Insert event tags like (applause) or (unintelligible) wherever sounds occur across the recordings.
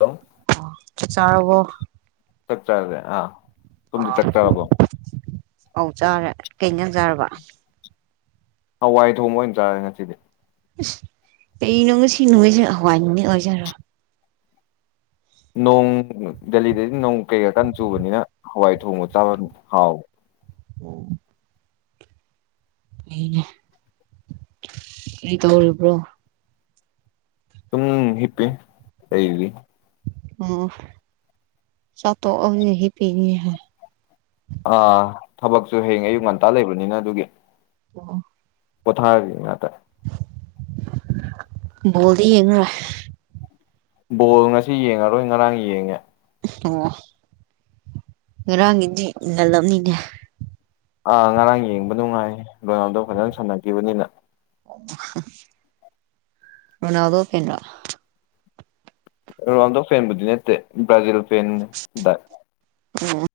Hello ꯆꯥꯛ ꯆꯥꯔꯕꯣ ꯆꯥꯛ ꯆꯥꯔꯦ ꯑꯥ ꯁꯣꯝꯗꯤ ꯆꯥꯛ ꯆꯥꯔꯕꯣ ꯑꯧ ꯆꯥꯔꯦ ꯀꯩ ꯏꯟꯖꯥꯡ ꯆꯥꯔꯕ ꯍꯋꯥꯏ ꯊꯣꯡꯕ ꯑꯣꯏꯅ ꯆꯥꯔꯦ ꯉꯁꯤꯗꯤ ꯑꯁ ꯀꯩꯅꯣ ꯉꯁꯤ ꯅꯨꯃꯤꯠꯁꯦ ꯍꯋꯥꯏ ꯅꯨꯃꯤꯠ ꯑꯣꯏꯖꯔꯥ ꯅꯣꯡ ꯗꯦꯜꯂꯤꯗꯗꯤ ꯅꯣꯡ ꯀꯩꯀꯥ ꯀꯥꯟꯅ ꯆꯨꯕꯅꯤꯅ ꯍꯋꯥꯏ ꯊꯣꯡꯕ ꯆꯥꯕ ꯍꯥꯎꯏ ꯑꯣ ꯑꯩꯅꯦ ꯀꯔꯤ ꯇꯧꯔꯤꯕ꯭ꯔꯣ ꯁꯨꯝ ꯍꯤꯞꯄꯤ ꯂꯩꯔꯤ ꯑꯣ ꯆꯥꯛ ꯇꯣꯛꯑꯕꯅꯤꯅ ꯍꯤꯞꯄꯤꯌꯦ ꯑꯥ ꯊꯕꯛꯁꯨ ꯍꯌꯦꯡ ꯑꯌꯨꯛ ꯉꯟꯇꯥ ꯂꯩꯕꯅꯤꯅ ꯑꯗꯨꯒꯤ ꯑꯣ ꯄꯣꯊꯔꯒꯦ ꯉꯥꯛꯇ ꯕꯣꯜꯗꯤ ꯌꯦꯡꯉꯔꯣꯏ ꯕꯣꯜ ꯉꯁꯤ ꯌꯦꯡꯉꯔꯣꯏ ꯉꯔꯥꯡ ꯌꯦꯡꯉꯦ ꯑꯣ ꯉꯔꯥꯡꯒꯤꯗꯤ ꯉꯜꯂꯝꯅꯤꯅꯦ ꯑꯥ ꯉꯔꯥꯡ ꯌꯦꯡꯕ ꯅꯨꯡꯉꯥꯏ ꯔꯣꯅꯥꯜꯗꯣ ꯐꯖꯅ ꯁꯥꯟꯅꯈꯤꯕꯅꯤꯅ ꯔꯣꯅꯥꯜꯗꯣ ꯐꯦꯟꯂꯣ ꯔꯣꯅꯥꯜꯗꯣ ꯐꯦꯟꯕꯨꯗꯤ ꯅꯦꯠꯇꯦ ꯕ꯭ꯔꯥꯖꯤꯜ ꯐꯦꯟꯅꯤ ꯗ ꯎꯝ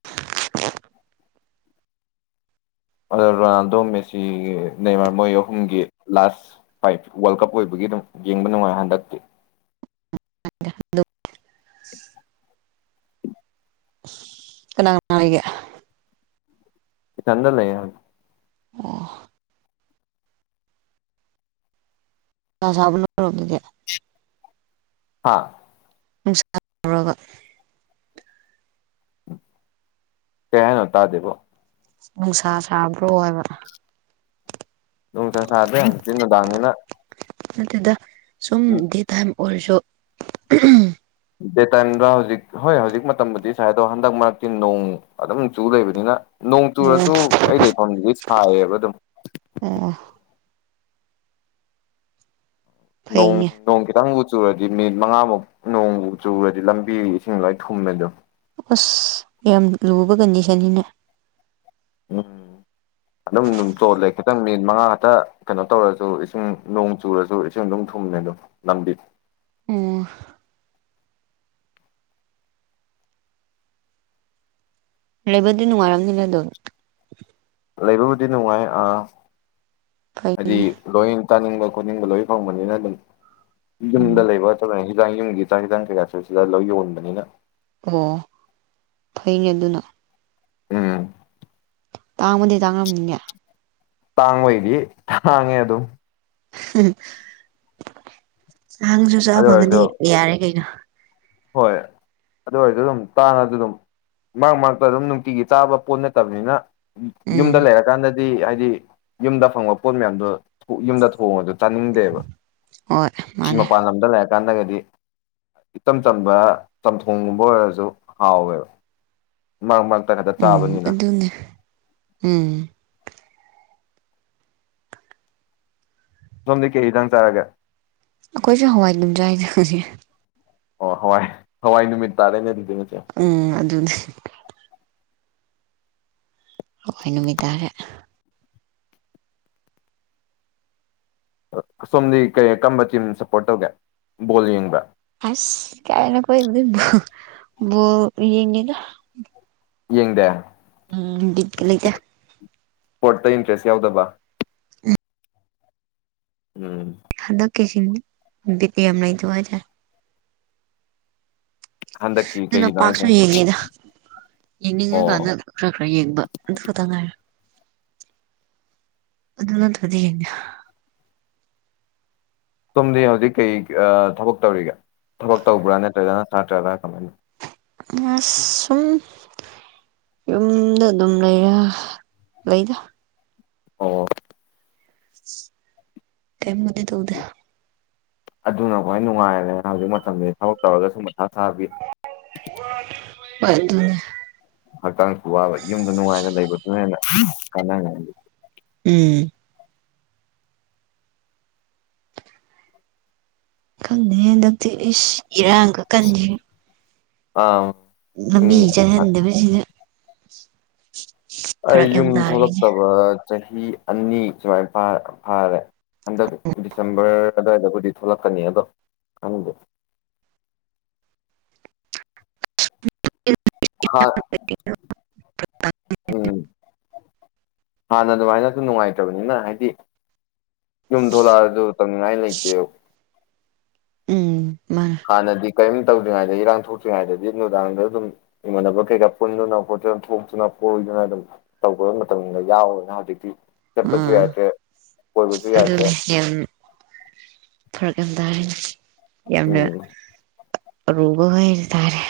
ꯔꯣꯅꯥꯜꯗꯣ ꯃꯦꯁꯤꯒꯤ ꯅꯦꯃꯔ ꯃꯣꯏ ꯑꯍꯨꯝꯒꯤ ꯂꯥꯁ ꯐꯥꯏꯠ ꯋꯥꯔꯜ ꯀꯞ ꯑꯣꯏꯕꯒꯤ ꯑꯗꯨꯝ ꯌꯦꯡꯕ ꯅꯨꯡꯉꯥꯏ ꯍꯟꯗꯛꯇꯤ (inaudible) ꯀꯅꯥ ꯀꯅꯥ ꯂꯩꯒꯦ ꯆꯗ ꯂꯩ ꯑ ꯁꯕꯅꯗ ꯍꯥꯥ ꯁꯥꯒ ꯀꯍꯟꯣꯇꯥꯗꯦꯕꯣ ꯅꯨꯡꯁꯥ ꯁꯥꯕ꯭ꯔꯣ ꯍꯥꯏꯕ ꯅꯨꯡꯊꯥ ꯁꯥꯗꯦ ꯆꯤꯟ ꯅꯨꯡꯗꯥꯡꯅꯤꯅ ꯑꯗꯨꯠꯇꯗ ꯁꯨꯝ ꯗꯤ ꯇꯥꯏꯝ ꯑꯣꯏꯔꯁꯨ ꯗꯦ ꯇꯥꯏꯝꯗ ꯍꯧꯖꯤꯛ ꯍꯣꯏ ꯍꯧꯖꯤꯛ ꯃꯇꯝꯕꯨꯗꯤ ꯁꯥꯏ ꯑꯗꯣ ꯍꯟꯗꯛ ꯃꯔꯛꯇꯤ ꯅꯣꯡ ꯑꯗꯨꯝ ꯆꯨ ꯂꯩꯕꯅꯤꯅ ꯅꯣꯡ ꯑꯣ ꯆꯨꯔꯁꯨ ꯑꯩ ꯂꯩꯐꯝꯗꯨꯗꯤ ꯁꯥꯏꯌꯦꯕ ꯑꯗꯨꯝ ꯑꯣ ꯣꯡ ꯐꯩꯅꯦ ꯅꯣꯡ ꯇꯪ ꯆꯨꯔꯗꯤ ꯃꯤꯅꯤꯠ ꯃꯉꯥꯃꯨꯛ ꯅꯣꯡꯃꯨ ꯆꯨꯔꯗꯤ ꯂꯝꯕꯤ ꯏꯁꯤꯡ ꯂꯣꯏ ꯊꯨꯝꯃꯦ ꯑꯗꯨꯣ ꯑꯁ ꯌꯥꯝ ꯂꯨꯕ ꯀꯟꯗꯤꯁꯟꯅꯤꯅꯦ ꯎꯝ (unintelligible) ꯑꯗꯨꯝ ꯑꯗꯨꯝ ꯆꯣꯜꯂꯦ ꯈꯤꯇꯪ ꯃꯤꯅꯤꯠ ꯃꯉꯥ ꯈꯛꯇ ꯀꯩꯅꯣ ꯇꯧꯔꯁꯨ ꯏꯁꯤꯡ ꯅꯣꯡ ꯆꯨꯔꯁꯨ ꯏꯁꯤꯡ ꯑꯗꯨꯝ ꯊꯨꯡ ꯃꯦ ꯑꯗꯨ ꯅꯝꯗꯤ ꯑꯣꯝ ꯂꯩꯕꯗꯤ ꯅꯨꯡꯉꯥꯏꯔꯝꯅꯤꯅꯦꯗꯣ ꯂꯩꯕꯕꯨꯗꯤ ꯅꯨꯡꯉꯥꯏ ꯐꯩ ꯍꯥꯏꯗꯤ ꯂꯣꯏ ꯇꯥꯅꯤꯡꯕ ꯈꯣꯠꯅꯤꯡꯕ ꯂꯣꯏ ꯐꯪꯕꯅꯤꯅ ꯑꯗꯨꯝ ꯌꯨꯝꯗ ꯎꯝ ꯂꯩꯕ ꯁꯤꯗ ꯌꯨꯝꯒꯤ ꯆꯥꯡ ꯈꯤꯗꯪ ꯀꯩꯀꯥꯁꯨ ꯁꯤꯗ ꯂꯧ ꯌꯣꯟꯕꯅꯤꯅ ꯑꯣ ꯐꯩꯅꯦ ꯑꯗꯨꯅ ꯎꯝ ꯇꯥꯡꯉꯕꯗꯤ ꯇꯥꯡꯉꯝꯅꯤꯉ ꯇꯥꯡꯕꯩꯗꯤ ꯇꯥꯡꯉꯦ ꯑꯗꯨꯝ ꯅꯍꯥꯡꯁꯨ ꯑꯗꯨ ꯆꯥꯕ ꯐꯪꯉꯗꯤ ꯑꯣꯏꯔꯁꯨ ꯌꯥꯔꯦ ꯀꯩꯅꯣ ꯍꯣꯏ ꯑꯗꯨ ꯑꯣꯏꯔꯗꯤ ꯑꯗꯨꯝ ꯇꯥꯅꯁꯨ ꯑꯗꯨꯝ ꯃꯛ ꯃꯛꯇ ꯑꯗꯨꯝ ꯅꯨꯡꯇꯤꯒꯤ ꯇꯥꯕ ꯄꯣꯠ ꯅꯠꯇꯕꯅꯤꯅ ꯌꯨꯝꯗ ꯎꯝ ꯂꯩꯔꯀꯥꯟꯗꯗꯤ ꯍꯥꯏꯗꯤ ꯌꯨꯝꯗ ꯐꯪꯕ ꯄꯣꯠ ꯃꯌꯥꯝꯗꯣ ꯌꯨꯝꯗ ꯊꯣꯡꯉꯗ ꯆꯥꯅꯤꯡꯗꯦꯕ ꯍꯣꯏ ꯆ ꯃꯥꯅꯦ ꯃꯄꯥꯟ ꯂꯝꯗ ꯂꯩꯔ ꯀꯥꯟꯗꯒꯗꯤ ꯏꯆꯝ ꯆꯝꯕ ꯆꯝꯊꯣꯡꯒꯨꯝꯕ ꯑꯣꯏꯔꯁꯨ ꯍꯥꯎꯋꯦꯕ ꯃꯔꯛ ꯃꯔ ꯎꯝ ꯑꯗꯨꯟꯅ ꯎꯝ ꯁꯣꯝꯗꯤ ꯀꯦ ꯏꯗꯪ ꯆꯥꯔꯒꯦ ꯑꯩꯈꯣꯏꯁꯨ ꯍꯋꯥꯏꯗꯨꯝꯖ ꯍꯥꯏꯖꯁ ꯑꯣ ꯍꯋꯥꯏ ꯍꯋꯥꯏ ꯅꯨꯃꯤꯠ ꯇꯥꯔꯦꯅꯦꯗꯤ ꯎꯝ ꯑꯗꯨꯅꯦ ꯍꯈꯣꯏ ꯅꯨꯃꯤ ꯇꯔꯦ ꯁꯣꯝꯗꯤ ꯀꯔꯤ ꯀꯔꯝꯕ ꯇꯤꯝ ꯁꯞꯄꯣꯔꯠ ꯇꯧꯒꯦ ꯕꯣꯜ ꯌꯦꯡꯕ ꯑꯁ ꯀꯥꯏꯅ ꯀꯣꯏꯣ ꯌꯦꯗꯗꯥꯥ ꯌꯦꯡꯗꯦ ꯎꯝ ꯕꯤꯠꯀ ꯂꯩꯇꯦ꯫ ꯇ ꯏꯟꯇ꯭ꯔꯦꯁ ꯌꯥꯎꯗꯕ ꯎꯝ ꯍꯗꯛꯀꯤꯁꯤꯟ ꯕꯦꯇ ꯌꯥꯝ ꯑꯃꯅꯩ ꯍꯖꯔ ꯍꯟꯗꯛꯀꯤ ꯑꯗꯨꯅ ꯀꯩꯒꯤꯅꯣ ꯍꯥꯏꯁꯦ ꯄꯥꯥꯁ ꯌꯦꯡꯒꯗ ꯑꯣ ꯌꯦꯡꯅꯤꯡꯉꯀꯥꯟꯗ ꯈꯔ ꯈꯔ ꯌꯦꯡꯕ ꯑꯗꯨ ꯈꯛꯇꯪ ꯉꯥꯏꯔ ꯑꯗꯨꯅꯠꯇꯩꯅ ꯁꯣꯝꯗꯤ ꯍꯧꯖꯤꯛ ꯀꯩ ꯊꯕꯛ ꯇꯧꯔꯤꯒꯦ ꯊꯕꯛ ꯇꯧꯕ꯭ꯔꯥ ꯅꯠꯇ꯭ꯔꯖꯅ ꯁꯥꯠꯇ꯭ꯔꯕꯥ ꯀꯃꯥꯏꯅ ꯑ ꯁꯨꯝ ꯌꯨꯝꯗ ꯑꯗꯨꯝ ꯂꯩꯔ ꯂꯩꯗ ꯑꯣ ꯀꯩ ꯃꯗꯦ ꯇ ꯎꯗ ꯑꯗꯨꯅ ꯈꯋꯥꯏ ꯅꯨꯡꯉꯥꯏꯔꯦꯅ ꯍꯧꯖꯤꯛ ꯃꯇꯝꯁꯤ ꯊꯕꯛ ꯇꯧꯔꯒ ꯁꯨꯝ ꯃꯊꯥ ꯁꯥꯕꯤ ꯑꯗꯨ ꯑꯗꯨꯅꯦ ꯍꯛꯆꯥꯡꯁꯨ ꯋꯥꯕ ꯌꯨꯝꯗ ꯅꯨꯡꯉꯥꯏꯅ ꯂꯩꯕꯗꯨꯅ ꯍꯦꯟꯅ ꯀꯥꯟꯅ ꯎꯝ ꯈꯪꯗꯦ ꯍꯟꯗꯛꯇꯤ ꯏꯁ ꯏꯔꯥꯡꯒ ꯀꯟꯁꯤ ꯑꯥ ꯌꯨꯝ ꯉꯃꯤ ꯆ ꯍꯦꯟꯗꯅ ꯑꯩ ꯌꯨꯝ ꯊꯣꯛꯂꯛꯇꯕ ꯆꯍꯤ ꯑꯅꯤ ꯁꯨꯃꯥꯏ ꯐꯥꯔꯦ ꯍꯟꯗꯛ ꯗꯤꯁꯦꯝꯕꯔ ꯑꯋꯥꯏꯗꯕꯨꯗꯤ ꯊꯣꯛꯂꯛꯀꯅꯤ ꯑꯗꯣ ꯈꯪꯗꯦ ꯍꯥꯟ (inaudible) ꯎꯝ ꯍꯥꯟꯅ ꯑꯗꯨꯃꯥꯏꯅꯁꯨ ꯅꯨꯡꯉꯥꯏꯇꯕꯅꯤꯅ ꯍꯥꯏꯗꯤ ꯌꯨꯝ ꯊꯣꯛꯂꯛꯑꯁꯨ ꯇꯝꯅꯤꯡꯉꯥꯏ ꯂꯩꯇꯦꯕ ꯎꯝ ꯃꯥꯅꯦ ꯍ ꯅꯗꯤ ꯀꯔꯤꯝ ꯇꯧꯗ꯭ꯔꯤꯉꯩꯗ ꯏꯔꯥꯡ ꯊꯣꯛꯇ꯭ꯔꯤꯉꯩꯗꯗꯤ ꯅꯨꯡꯗꯥꯡꯗ ꯑꯗꯨꯝ ꯏꯃꯥꯟꯅꯕ ꯀꯩꯀꯥ ꯄꯨꯟꯗꯨꯅ ꯈꯣꯅ ꯊꯣꯛꯇꯨꯅ ꯀꯣꯏꯗꯨꯅ ꯑꯗꯨꯝ ꯇꯕ ꯃꯇꯝꯗ ꯌꯥꯎꯕꯅ ꯍꯧꯖꯤꯛꯇꯤ ꯆꯠꯄꯁꯨ ꯑꯥ ꯌꯥꯏꯗ꯭ꯔꯦ ꯀꯣꯏꯕꯁꯨ ꯌꯥꯏꯗ꯭ꯔꯦ ꯐꯔꯛꯑ ꯇꯥꯔꯦꯅꯦ ꯌꯥꯝꯅ ꯑꯔꯨꯕ ꯑꯣꯏꯇꯥꯥꯔꯦ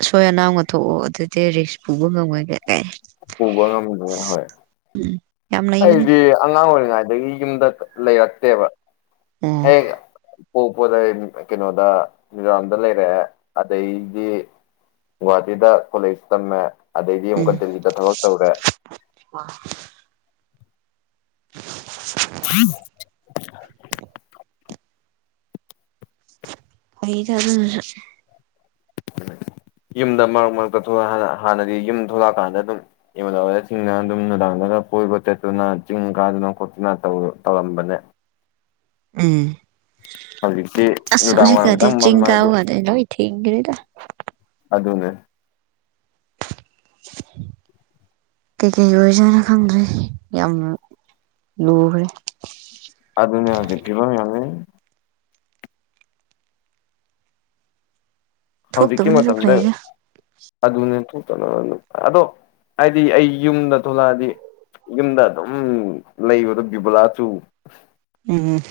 ꯑꯁꯣꯏ ꯑꯅꯥꯝꯅ ꯊꯣꯛꯑꯣ ꯑꯗꯨꯗꯤ ꯔꯤꯛꯁ ꯄꯨꯕ ꯉꯝꯃꯣꯏ ꯀꯩ ꯀ ꯄꯨꯕ ꯉꯝꯗꯦ ꯍꯣꯏ ꯎꯝ ꯌꯥꯝ ꯂꯩꯕꯅꯤꯅ ꯑꯩꯗꯤ ꯑꯉꯥꯡ ꯑꯣꯏꯔꯤꯉꯩ ꯑꯗꯒꯤ ꯌꯨꯝꯗ ꯂꯩꯔꯛꯇꯦꯕ ꯑꯦ ꯍꯦꯛ ꯄꯣꯛꯄꯗ ꯀꯩꯅꯣꯗ ꯃꯤꯔꯝꯗ ꯂꯩꯔꯛꯑꯦ ꯑꯗꯩꯗꯤ ꯋꯥꯗꯗ ꯐꯂ ꯏꯁꯇꯝ ꯑꯗꯩꯗꯤ ꯎꯝ ꯑꯃꯨꯛꯀ ꯗꯔꯤꯖꯤꯗ ꯊꯕꯛ ꯇꯧꯈ꯭ꯔꯦ (inaudible) ꯍꯥ ꯑꯩꯩꯔ ꯑꯗꯨ (inaudible) ꯌꯨꯝꯗ ꯃꯔꯛ ꯃꯔꯛꯇ ꯊꯣꯛꯂꯛ ꯍꯥꯟꯅ ꯍꯥꯟꯅꯗꯤ ꯌꯨꯝ ꯊꯣꯛꯂꯛꯑꯀꯥꯟꯗ ꯑꯗꯨꯝ ꯏꯃꯟꯅꯕꯁꯤꯡꯅ ꯑꯗꯨꯝ ꯅꯨꯡꯗꯥꯡ ꯒ ꯀꯣꯏꯕ ꯆꯠꯇꯨꯅ ꯆꯤꯡ ꯀꯥꯗꯅ ꯈꯣꯠꯇꯨꯅ ꯇꯧꯔꯝꯕꯅꯦ ꯎꯝ ꯍꯧꯖꯤꯛꯇꯤ ꯅꯨꯡꯗꯥꯡ ꯑꯁꯖꯤ ꯋꯥꯏꯔꯝ ꯀꯗꯤ ꯈꯤꯇꯪ ꯆꯤꯡꯀꯗ ꯃꯝꯃꯗꯤ ꯀ ꯑꯗꯨ ꯑꯗꯨꯅꯦ (inaudible) ꯀꯩꯀꯩ ꯑꯣꯏꯁꯥꯅ ꯈꯪꯗ꯭ꯔꯦ ꯌꯥꯝ ꯂꯨꯈ꯭ꯔꯦ ꯑꯗꯨ ꯑꯗꯨ ꯅ ꯍꯧꯖꯤꯀꯤꯕ ꯌꯥꯅꯤ ꯍꯧꯖꯤ ꯀ ꯃ ꯊꯣꯛꯇꯕꯅꯁꯨ ꯃꯇꯝꯝꯗ ꯐꯩꯗ ꯑꯗꯨꯅꯦ ꯊꯣꯛꯇꯅꯕ ꯑꯗꯣ ꯍꯥꯏꯗꯤ ꯑꯩ ꯌꯨꯝꯗ ꯊꯣꯛꯂꯛꯑꯗꯤ ꯌꯨꯝꯗ ꯑꯗꯨꯝ ꯂꯩꯕꯗꯣ ꯕꯤꯕꯨꯂꯥꯁꯨ ꯎꯝ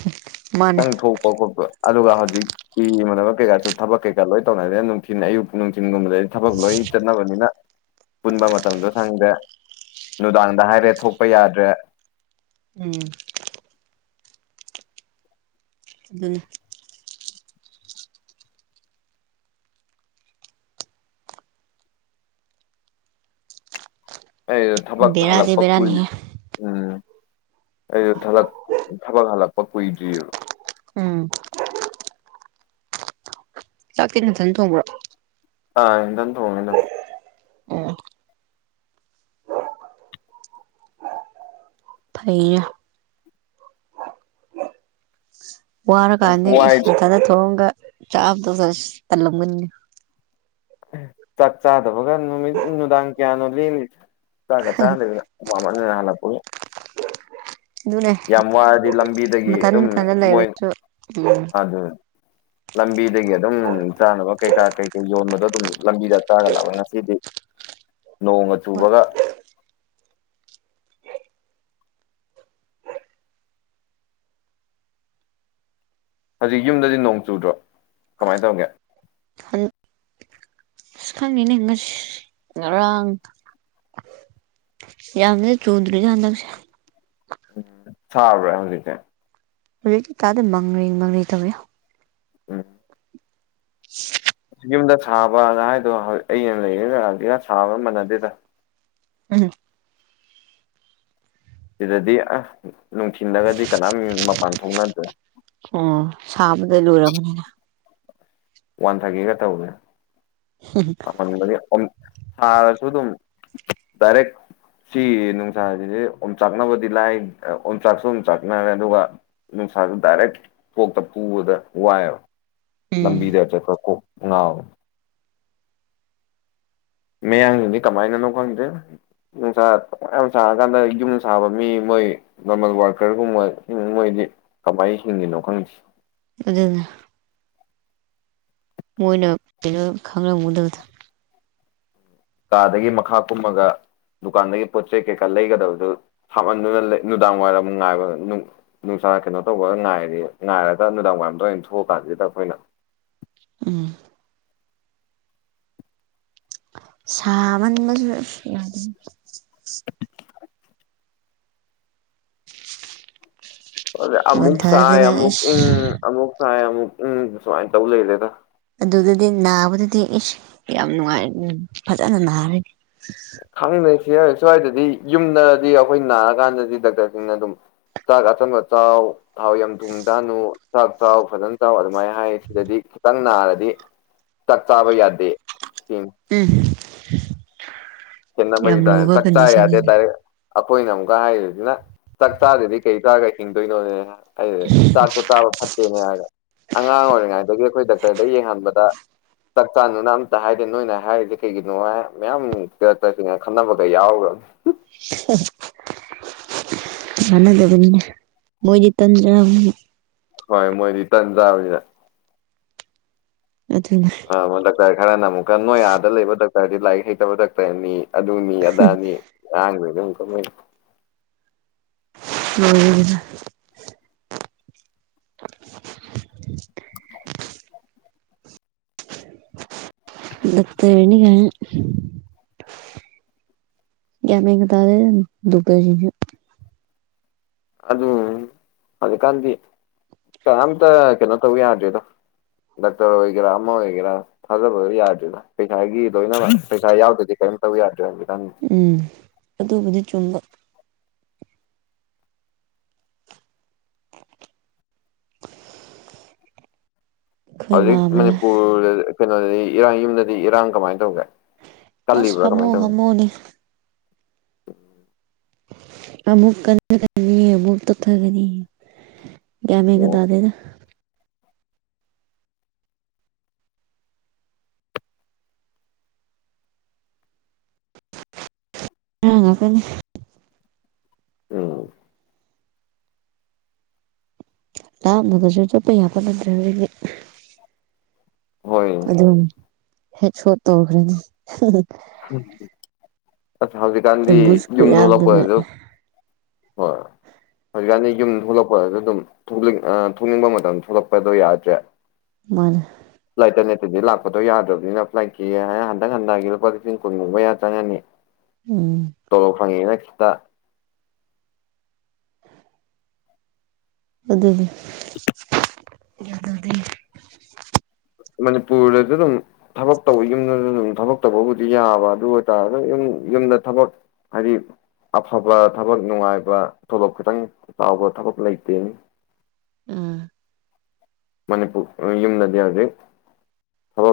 ꯃꯥꯅꯦ ꯅꯪ ꯊꯣꯛꯄ ꯈꯣꯠꯄ ꯑꯗꯨꯒ ꯍꯧꯖꯤꯛꯤ ꯏ ꯃꯅꯕ ꯀꯩꯀꯥꯁꯨ ꯊꯕꯛ ꯀꯩꯀꯥ ꯂꯣꯏ ꯇꯧꯅꯔꯤꯅ ꯅꯨꯡꯊꯤꯤꯟ ꯑꯌꯨꯛ ꯆꯤꯡꯒꯨꯝꯕꯗ ꯊꯕꯛ ꯂꯣꯏ ꯆꯠꯅꯕꯅꯤꯅ ꯄꯨꯟꯕ ꯃꯇꯝꯗꯣ ꯁꯪꯗ꯭ꯔꯦ ꯅꯨꯡꯗꯥꯡꯗ ꯍꯥꯏꯔꯦ ꯊꯣꯛꯄ ꯌꯥꯗ꯭ꯔꯦ ꯎꯝ ꯑꯗꯅ ꯑꯩ ꯊꯕꯛ ꯕꯦꯔꯥꯗꯤ ꯍꯜꯂꯛꯄ ꯀꯨꯏ ꯕꯦꯔꯥꯅꯤꯍꯦ ꯎꯝ ꯑꯩꯁꯨ ꯊꯗꯛ ꯊꯕꯛ ꯍꯜꯂꯛꯄ ꯀꯨꯏꯗ꯭ꯔꯤꯑꯕ ꯎꯝ ꯆꯥꯛꯇꯦ ꯃꯊꯅ ꯊꯣꯡꯕ꯭ꯔꯣ (unintelligible) ꯑꯣ ꯐꯩꯌꯦ ꯋꯥꯔꯀꯥꯟꯗ ꯋꯥꯏ ꯏꯁꯊꯥꯗ ꯊꯣꯡꯑꯉꯒ ꯆꯥꯕꯗ ꯇꯜꯂꯝꯒꯅꯤꯅꯤ ꯆꯥꯛ ꯆꯥꯗꯕꯒ ꯅꯨꯃꯤꯠ ꯅꯨꯡꯗꯥꯡ ꯀꯌꯥꯅꯣ ꯂꯤꯜꯂꯤꯁꯦ ꯆꯒ ꯆꯥꯟꯗ ꯃꯅꯤꯅ ꯍꯥꯜꯂ ꯄꯨꯅꯤ ꯑꯗꯨꯅꯦ ꯌꯥꯝ ꯋꯥꯔꯗꯤ ꯂꯝꯕꯤꯗꯒꯤ ꯃꯊꯟ ꯑꯗꯨꯝ ꯃꯊꯟꯇ ꯂꯩꯕꯁꯨ ꯎꯝ ꯑꯗꯨ ꯂꯝꯕꯤꯗꯒꯤ ꯑꯗꯨꯝ ꯆꯥꯅꯕ ꯀꯩꯀꯥ ꯀꯩꯀꯩ ꯌꯣꯟꯕꯗ ꯑꯗꯨꯝ ꯂꯝꯕꯤꯗ ꯆꯥꯒ ꯉꯁꯤꯗꯤ ꯅꯣꯡꯒ ꯍꯣꯏ ꯆꯨꯕꯒ ꯍꯧꯖꯤꯛ ꯌꯨꯝꯗꯗꯤ ꯅꯣꯡ ꯆꯨꯗ꯭ꯔꯣ ꯀꯃꯥꯏꯅ ꯇꯧꯒꯦ ꯁꯨ ꯈꯥꯡꯅꯤꯅ ꯍꯅꯁꯤ ꯉꯥꯔꯥꯡ ꯌꯥꯝ ꯆꯣꯡꯗꯅꯤ ꯌꯥꯗꯁ ꯎꯝ ꯁꯥꯕ꯭ꯔꯦ ꯍꯧꯖꯤꯛꯇꯦ ꯍꯧꯖꯤꯛ ꯏꯇꯥꯥꯗ ꯃꯪꯔꯦ ꯃꯪꯔꯦ ꯇꯧꯔꯤ ꯎꯝ (unintelligible) ꯌꯨꯝꯗ ꯁꯥꯕ ꯑꯗꯨ ꯍꯥꯏꯗꯣ ꯑꯩ ꯂꯩꯔ ꯂꯥꯛꯑꯒꯦꯔ ꯁꯥꯕꯒ ꯃꯥꯟꯅꯗꯦꯗ ꯑ ꯁꯤꯗꯗꯤ ꯑ ꯅꯨꯡꯊꯤꯜꯂꯒꯗꯤ ꯀꯅꯥꯝ ꯃꯄꯥꯟ ꯊꯣꯛꯅ ꯑꯣ ꯁꯥꯕꯗ ꯂꯨꯔꯕꯅꯤꯅ ꯋꯥꯟ ꯊꯥꯔꯇꯒ ꯇꯧꯅꯦ ꯍꯟꯕ ꯁꯥꯔꯁꯨ ꯑꯗꯨꯝ ꯗꯥꯏꯔꯦꯛ ꯁꯤ ꯅꯨꯡꯁꯥꯁꯤꯁꯦ ꯌꯣꯡꯆꯥꯛꯅꯕꯗꯤ ꯂꯥꯏ ꯌꯣꯡꯆꯥꯛꯁꯨ ꯌꯝꯆꯥꯛꯅꯔꯦ ꯑꯗꯨꯒ ꯅꯨꯡꯁꯥ ꯗꯥꯏꯔꯦꯛ ꯀꯣꯛꯇ ꯄꯨꯕꯗ ꯋꯥꯏꯑꯕ ꯎꯝ (unintelligible) ꯃꯌꯥꯒꯤꯅꯤ ꯀꯃꯥꯏꯅꯅꯣ ꯈꯪꯗꯦ ꯅꯨꯡꯁꯥ ꯌꯥꯝ ꯁꯥꯔꯀꯥꯟꯗ ꯌꯨꯝ ꯁꯥꯕ ꯃꯤ ꯃꯣꯏ ꯅꯣꯔꯃꯦꯜ ꯋꯥꯔꯀꯔꯒꯨꯝꯕ ꯃꯣꯏꯗꯤ ꯀꯃꯥꯏ ꯍꯤꯡꯉꯤꯅꯣ ꯈꯪꯁꯤ ꯑꯗꯨꯗꯅ ꯃꯣꯏꯅ ꯀꯩꯅꯣ ꯈꯪꯂꯝꯝꯃꯨꯗꯕꯗ ꯀꯥꯗꯒꯤ ꯃꯈꯥ ꯀꯨꯝꯃꯒ ꯗꯨꯀꯥꯟꯗꯒꯤ ꯄꯣꯠ ꯆꯩ ꯀꯩꯀꯥ ꯂꯩꯒꯗꯕꯗꯨ ꯍꯥꯞꯍꯟꯗꯨꯅ ꯅꯨꯡꯗꯥꯡ ꯋꯥꯏꯔꯝ ꯑꯃꯛ ꯉꯥꯏꯕ ꯀꯩꯅꯣ ꯇꯧꯕꯒ ꯉꯥꯏꯔꯤ ꯉꯥꯏꯔꯒ ꯅꯨꯅꯨꯡꯗꯥꯡ ꯋꯥꯏꯔꯝꯗ ꯑꯣꯏꯅ ꯊꯣꯛꯑ ꯀꯥꯟꯁꯤꯗ ꯑꯩꯈꯣꯏꯅ ꯎꯝ ꯁꯥꯃꯟꯕꯁꯨ ꯌꯥꯗ ꯑꯃꯨꯛ ꯁꯥꯏ ꯋꯥꯟꯊꯗꯅ ꯑꯃꯨꯛ ꯑꯁ ꯏꯪ ꯑꯃꯨꯛ ꯁꯥꯏ ꯑꯃꯨꯛ ꯁꯨꯃꯥꯏꯅ ꯇꯧ ꯂꯩꯔꯦꯗ ꯑꯗꯨꯗꯗꯤ ꯅꯥꯕꯗꯗꯤ ꯏꯁ ꯌꯥꯝ ꯅꯨꯡꯉꯥꯏ ꯎ ꯐꯖꯅ ꯅꯥꯔꯦ ꯈꯪꯗꯔꯤꯁꯤ ꯁ꯭ꯋꯥꯏꯗꯗꯤ ꯌꯨꯝꯗꯔꯗꯤ ꯑꯩꯈꯣꯏ ꯅꯥꯔꯀꯥꯟꯗꯗꯤ ꯗꯥꯛꯇꯔꯁꯤꯡꯅ ꯑꯗꯨꯝ ꯆꯥꯛꯒ ꯊꯨꯆ ꯊꯥꯎ ꯌꯥꯝꯨ ꯊꯨꯝ ꯆꯅꯨ ꯆꯥꯛ ꯆꯥꯎ ꯐꯖꯅ ꯆꯥꯎ ꯑꯗꯨꯃꯥꯏꯅ ꯍꯥꯏ ꯁꯤꯗꯗꯤ ꯈꯤꯇꯪ ꯅꯥꯔꯗꯤ ꯆꯥꯛ ꯆꯥꯕ ꯌꯥꯗꯦ ꯎꯝ ꯀꯅ ꯃ ꯌꯥꯝ ꯇ ꯂꯨꯕ ꯇꯥꯛ ꯆ ꯌꯥꯗꯦ ꯀꯟꯗꯤꯁꯟꯅꯤꯅꯦ ꯇꯔꯦ ꯑꯩꯈꯣꯏꯅ ꯑꯃꯨꯛꯀ ꯍꯥꯏꯔꯤꯁꯤꯅ ꯆꯥꯛ ꯆꯥꯗꯗꯤ ꯀꯩ ꯇꯥꯔꯒ ꯍꯤꯡꯗꯣꯏꯅꯣꯅꯦ ꯍꯥꯏꯗꯤ ꯆꯥꯛꯇꯣ ꯆꯥꯕ ꯐꯠꯇꯦꯅꯦ ꯍꯥꯏꯔꯒ ꯑꯉꯥꯡ ꯑꯣꯏꯔꯤꯉꯩꯗꯒꯤ ꯑꯩꯈꯣꯏ ꯗꯥꯛꯇꯔꯗ ꯌꯦꯡꯍꯟꯕꯗ ꯆꯥꯛꯀꯥꯟꯗꯅ ꯑꯝꯇ ꯍꯥꯏꯗꯤꯦ ꯅꯣꯏꯅ ꯍꯥꯏꯔꯤꯁꯦ ꯀꯩꯒꯤꯅꯣ ꯃꯌꯥꯝ ꯔꯛꯇꯁꯤꯅ ꯈꯟꯅꯕꯒ ꯌꯥꯎꯈ꯭ꯔꯅꯤ (inaudible) (unintelligible) ꯃꯅꯗꯕ ꯃꯣꯏ ꯆꯇꯟꯗ ꯍꯣꯏ ꯃꯣꯏꯗꯤ ꯇꯥꯟ ꯆꯥꯕꯅꯤꯗ ꯑꯗꯨꯅ ꯗꯣꯛꯇꯔ ꯈꯔꯅ ꯑꯃꯨꯛꯀ ꯅꯣꯌꯥꯗ ꯂꯩꯕ ꯗꯣꯛꯇꯔꯗꯤ ꯂꯥꯏꯔꯤꯛ ꯍꯩꯇꯕ ꯗꯥꯛꯇꯔꯅꯤ ꯑꯗꯨꯅꯤ ꯑꯗꯥꯅꯤ ꯑꯍꯥꯡꯅꯤ ꯑꯗꯨꯝ ꯀꯪꯩ ꯎꯝ (unintelligible) (inaudible) ꯂꯠꯇ ꯌꯦꯅꯤꯒꯦ ꯌꯥꯃꯦ ꯀ ꯇꯦ ꯗꯨꯕ ꯑꯗꯨꯝ ꯍꯧꯖꯤꯛꯀꯥꯟꯗꯤ ꯀꯅꯥꯝꯇ ꯀꯩꯅꯣ ꯇꯧ ꯌꯥꯗꯦꯗꯣ ꯗꯣꯛꯇꯔ ꯑꯣꯏꯒꯦꯔꯥ ꯑꯃ ꯑꯣꯏꯒꯦꯔꯥ ꯊꯥꯖꯕꯗꯣ ꯌꯥꯗ꯭ꯔꯦꯗ ꯄꯩꯁꯥꯒꯤ ꯂꯣꯏꯅꯃꯛ ꯄꯩꯁꯥ ꯌꯥꯎꯗꯗꯤ ꯌꯥꯗ ꯎꯝ ꯑꯗꯨꯕꯨꯗꯤ ꯆꯨꯝꯕ ꯑꯩꯈꯣꯏ ꯍꯧꯖꯤꯛ ꯃꯥꯝꯃ ꯃꯅꯤꯄꯨꯔꯗ ꯀꯩꯅꯣꯗꯗꯤ ꯏꯔꯥꯡ ꯌꯨꯝꯗꯗꯤ ꯏꯔꯥꯡ ꯀꯃꯥꯏꯅ ꯇꯧꯒꯦ ꯑꯁ ꯍꯃꯨ ꯍꯃꯨꯅꯤ ꯎꯝ ꯑꯃꯃꯨꯛ ꯀꯅꯤ ꯑꯃꯃꯨꯛ ꯇ ꯈꯒꯅꯤ ꯑꯣ ꯒꯃꯦꯒꯗꯗꯥꯗꯦꯗ ꯑꯉ ꯀ ꯑ ꯂꯥꯝꯗꯗꯁꯨ ꯆꯠꯄ ꯌꯥꯄ ꯅꯠꯇ꯭ꯔꯦ ꯍꯧꯖꯤꯗꯤ ꯍꯣꯏ ꯑꯗꯨꯝ ꯍꯦꯛ ꯁꯣꯠꯇꯧꯈ꯭ꯔꯦꯅꯦ ꯑ ꯍꯧꯖꯤꯛꯀꯥꯟꯗꯤ ꯑꯦꯝꯕꯨꯁ ꯌꯨꯝꯗ ꯈꯨꯌꯥꯝꯗꯨꯒ ꯊꯣꯛꯂꯛꯄꯁꯨ ꯍꯣꯏ ꯍꯧꯖꯤꯛꯀꯥꯟꯗꯤ ꯌꯨꯝ ꯊꯣꯛꯂꯛꯄ ꯑꯗꯨꯝ ꯑ ꯊꯣꯛꯅꯤꯡꯕ ꯃꯇꯝꯗ ꯊꯣꯛꯂꯛꯄꯗꯣ ꯌꯥꯗ꯭ꯔꯦ ꯃꯔ ꯑꯗꯨꯗꯤ ꯂꯥꯛꯄꯗꯣ ꯌꯥꯗ꯭ꯔꯕꯅꯤꯅ ꯑꯦꯄ꯭ꯂꯥꯏ ꯀꯑꯦ ꯍꯥꯏ ꯍꯟꯗꯛ ꯍꯟꯗꯛꯒꯤ ꯂꯨꯄꯥ ꯂꯤꯁꯤꯡ ꯀꯨꯟꯒꯨꯝꯕ ꯌꯥ ꯆꯪꯉꯅꯤ ꯎꯝ ꯆꯂꯣ ꯐꯪꯉꯤꯅ ꯁꯤꯈꯤꯠꯇ ꯑꯗꯨ ꯑꯗꯨꯗꯤ ꯑꯗꯨ ꯑꯗꯨꯗꯤ ꯃꯅꯤꯄꯨꯔꯗꯁꯨ ꯑꯗꯨꯝ ꯊꯕꯛ ꯇꯧꯕ ꯌꯨꯝꯗꯁꯨ ꯑꯗꯨꯝ ꯊꯕꯛ ꯇꯧꯕꯕꯨꯗꯤ ꯌꯥꯕ ꯑꯗꯨ ꯑꯣꯏꯇꯥꯔꯁꯨ ꯌꯨꯝ ꯌꯨꯝꯗ ꯊꯕꯛ ꯍꯥꯏꯗꯤ ꯑꯐꯕ ꯊꯕꯛ ꯅꯨꯡꯉꯥꯏꯕ ꯊꯣꯂꯣꯞ ꯈꯤꯇꯪ ꯆꯥꯎꯕ ꯊꯕꯛ ꯂꯩꯇꯦ ꯑ ꯃꯅꯤꯄꯨꯔ ꯌꯨꯝ ꯅꯗꯤ ꯌꯥꯎꯗꯤ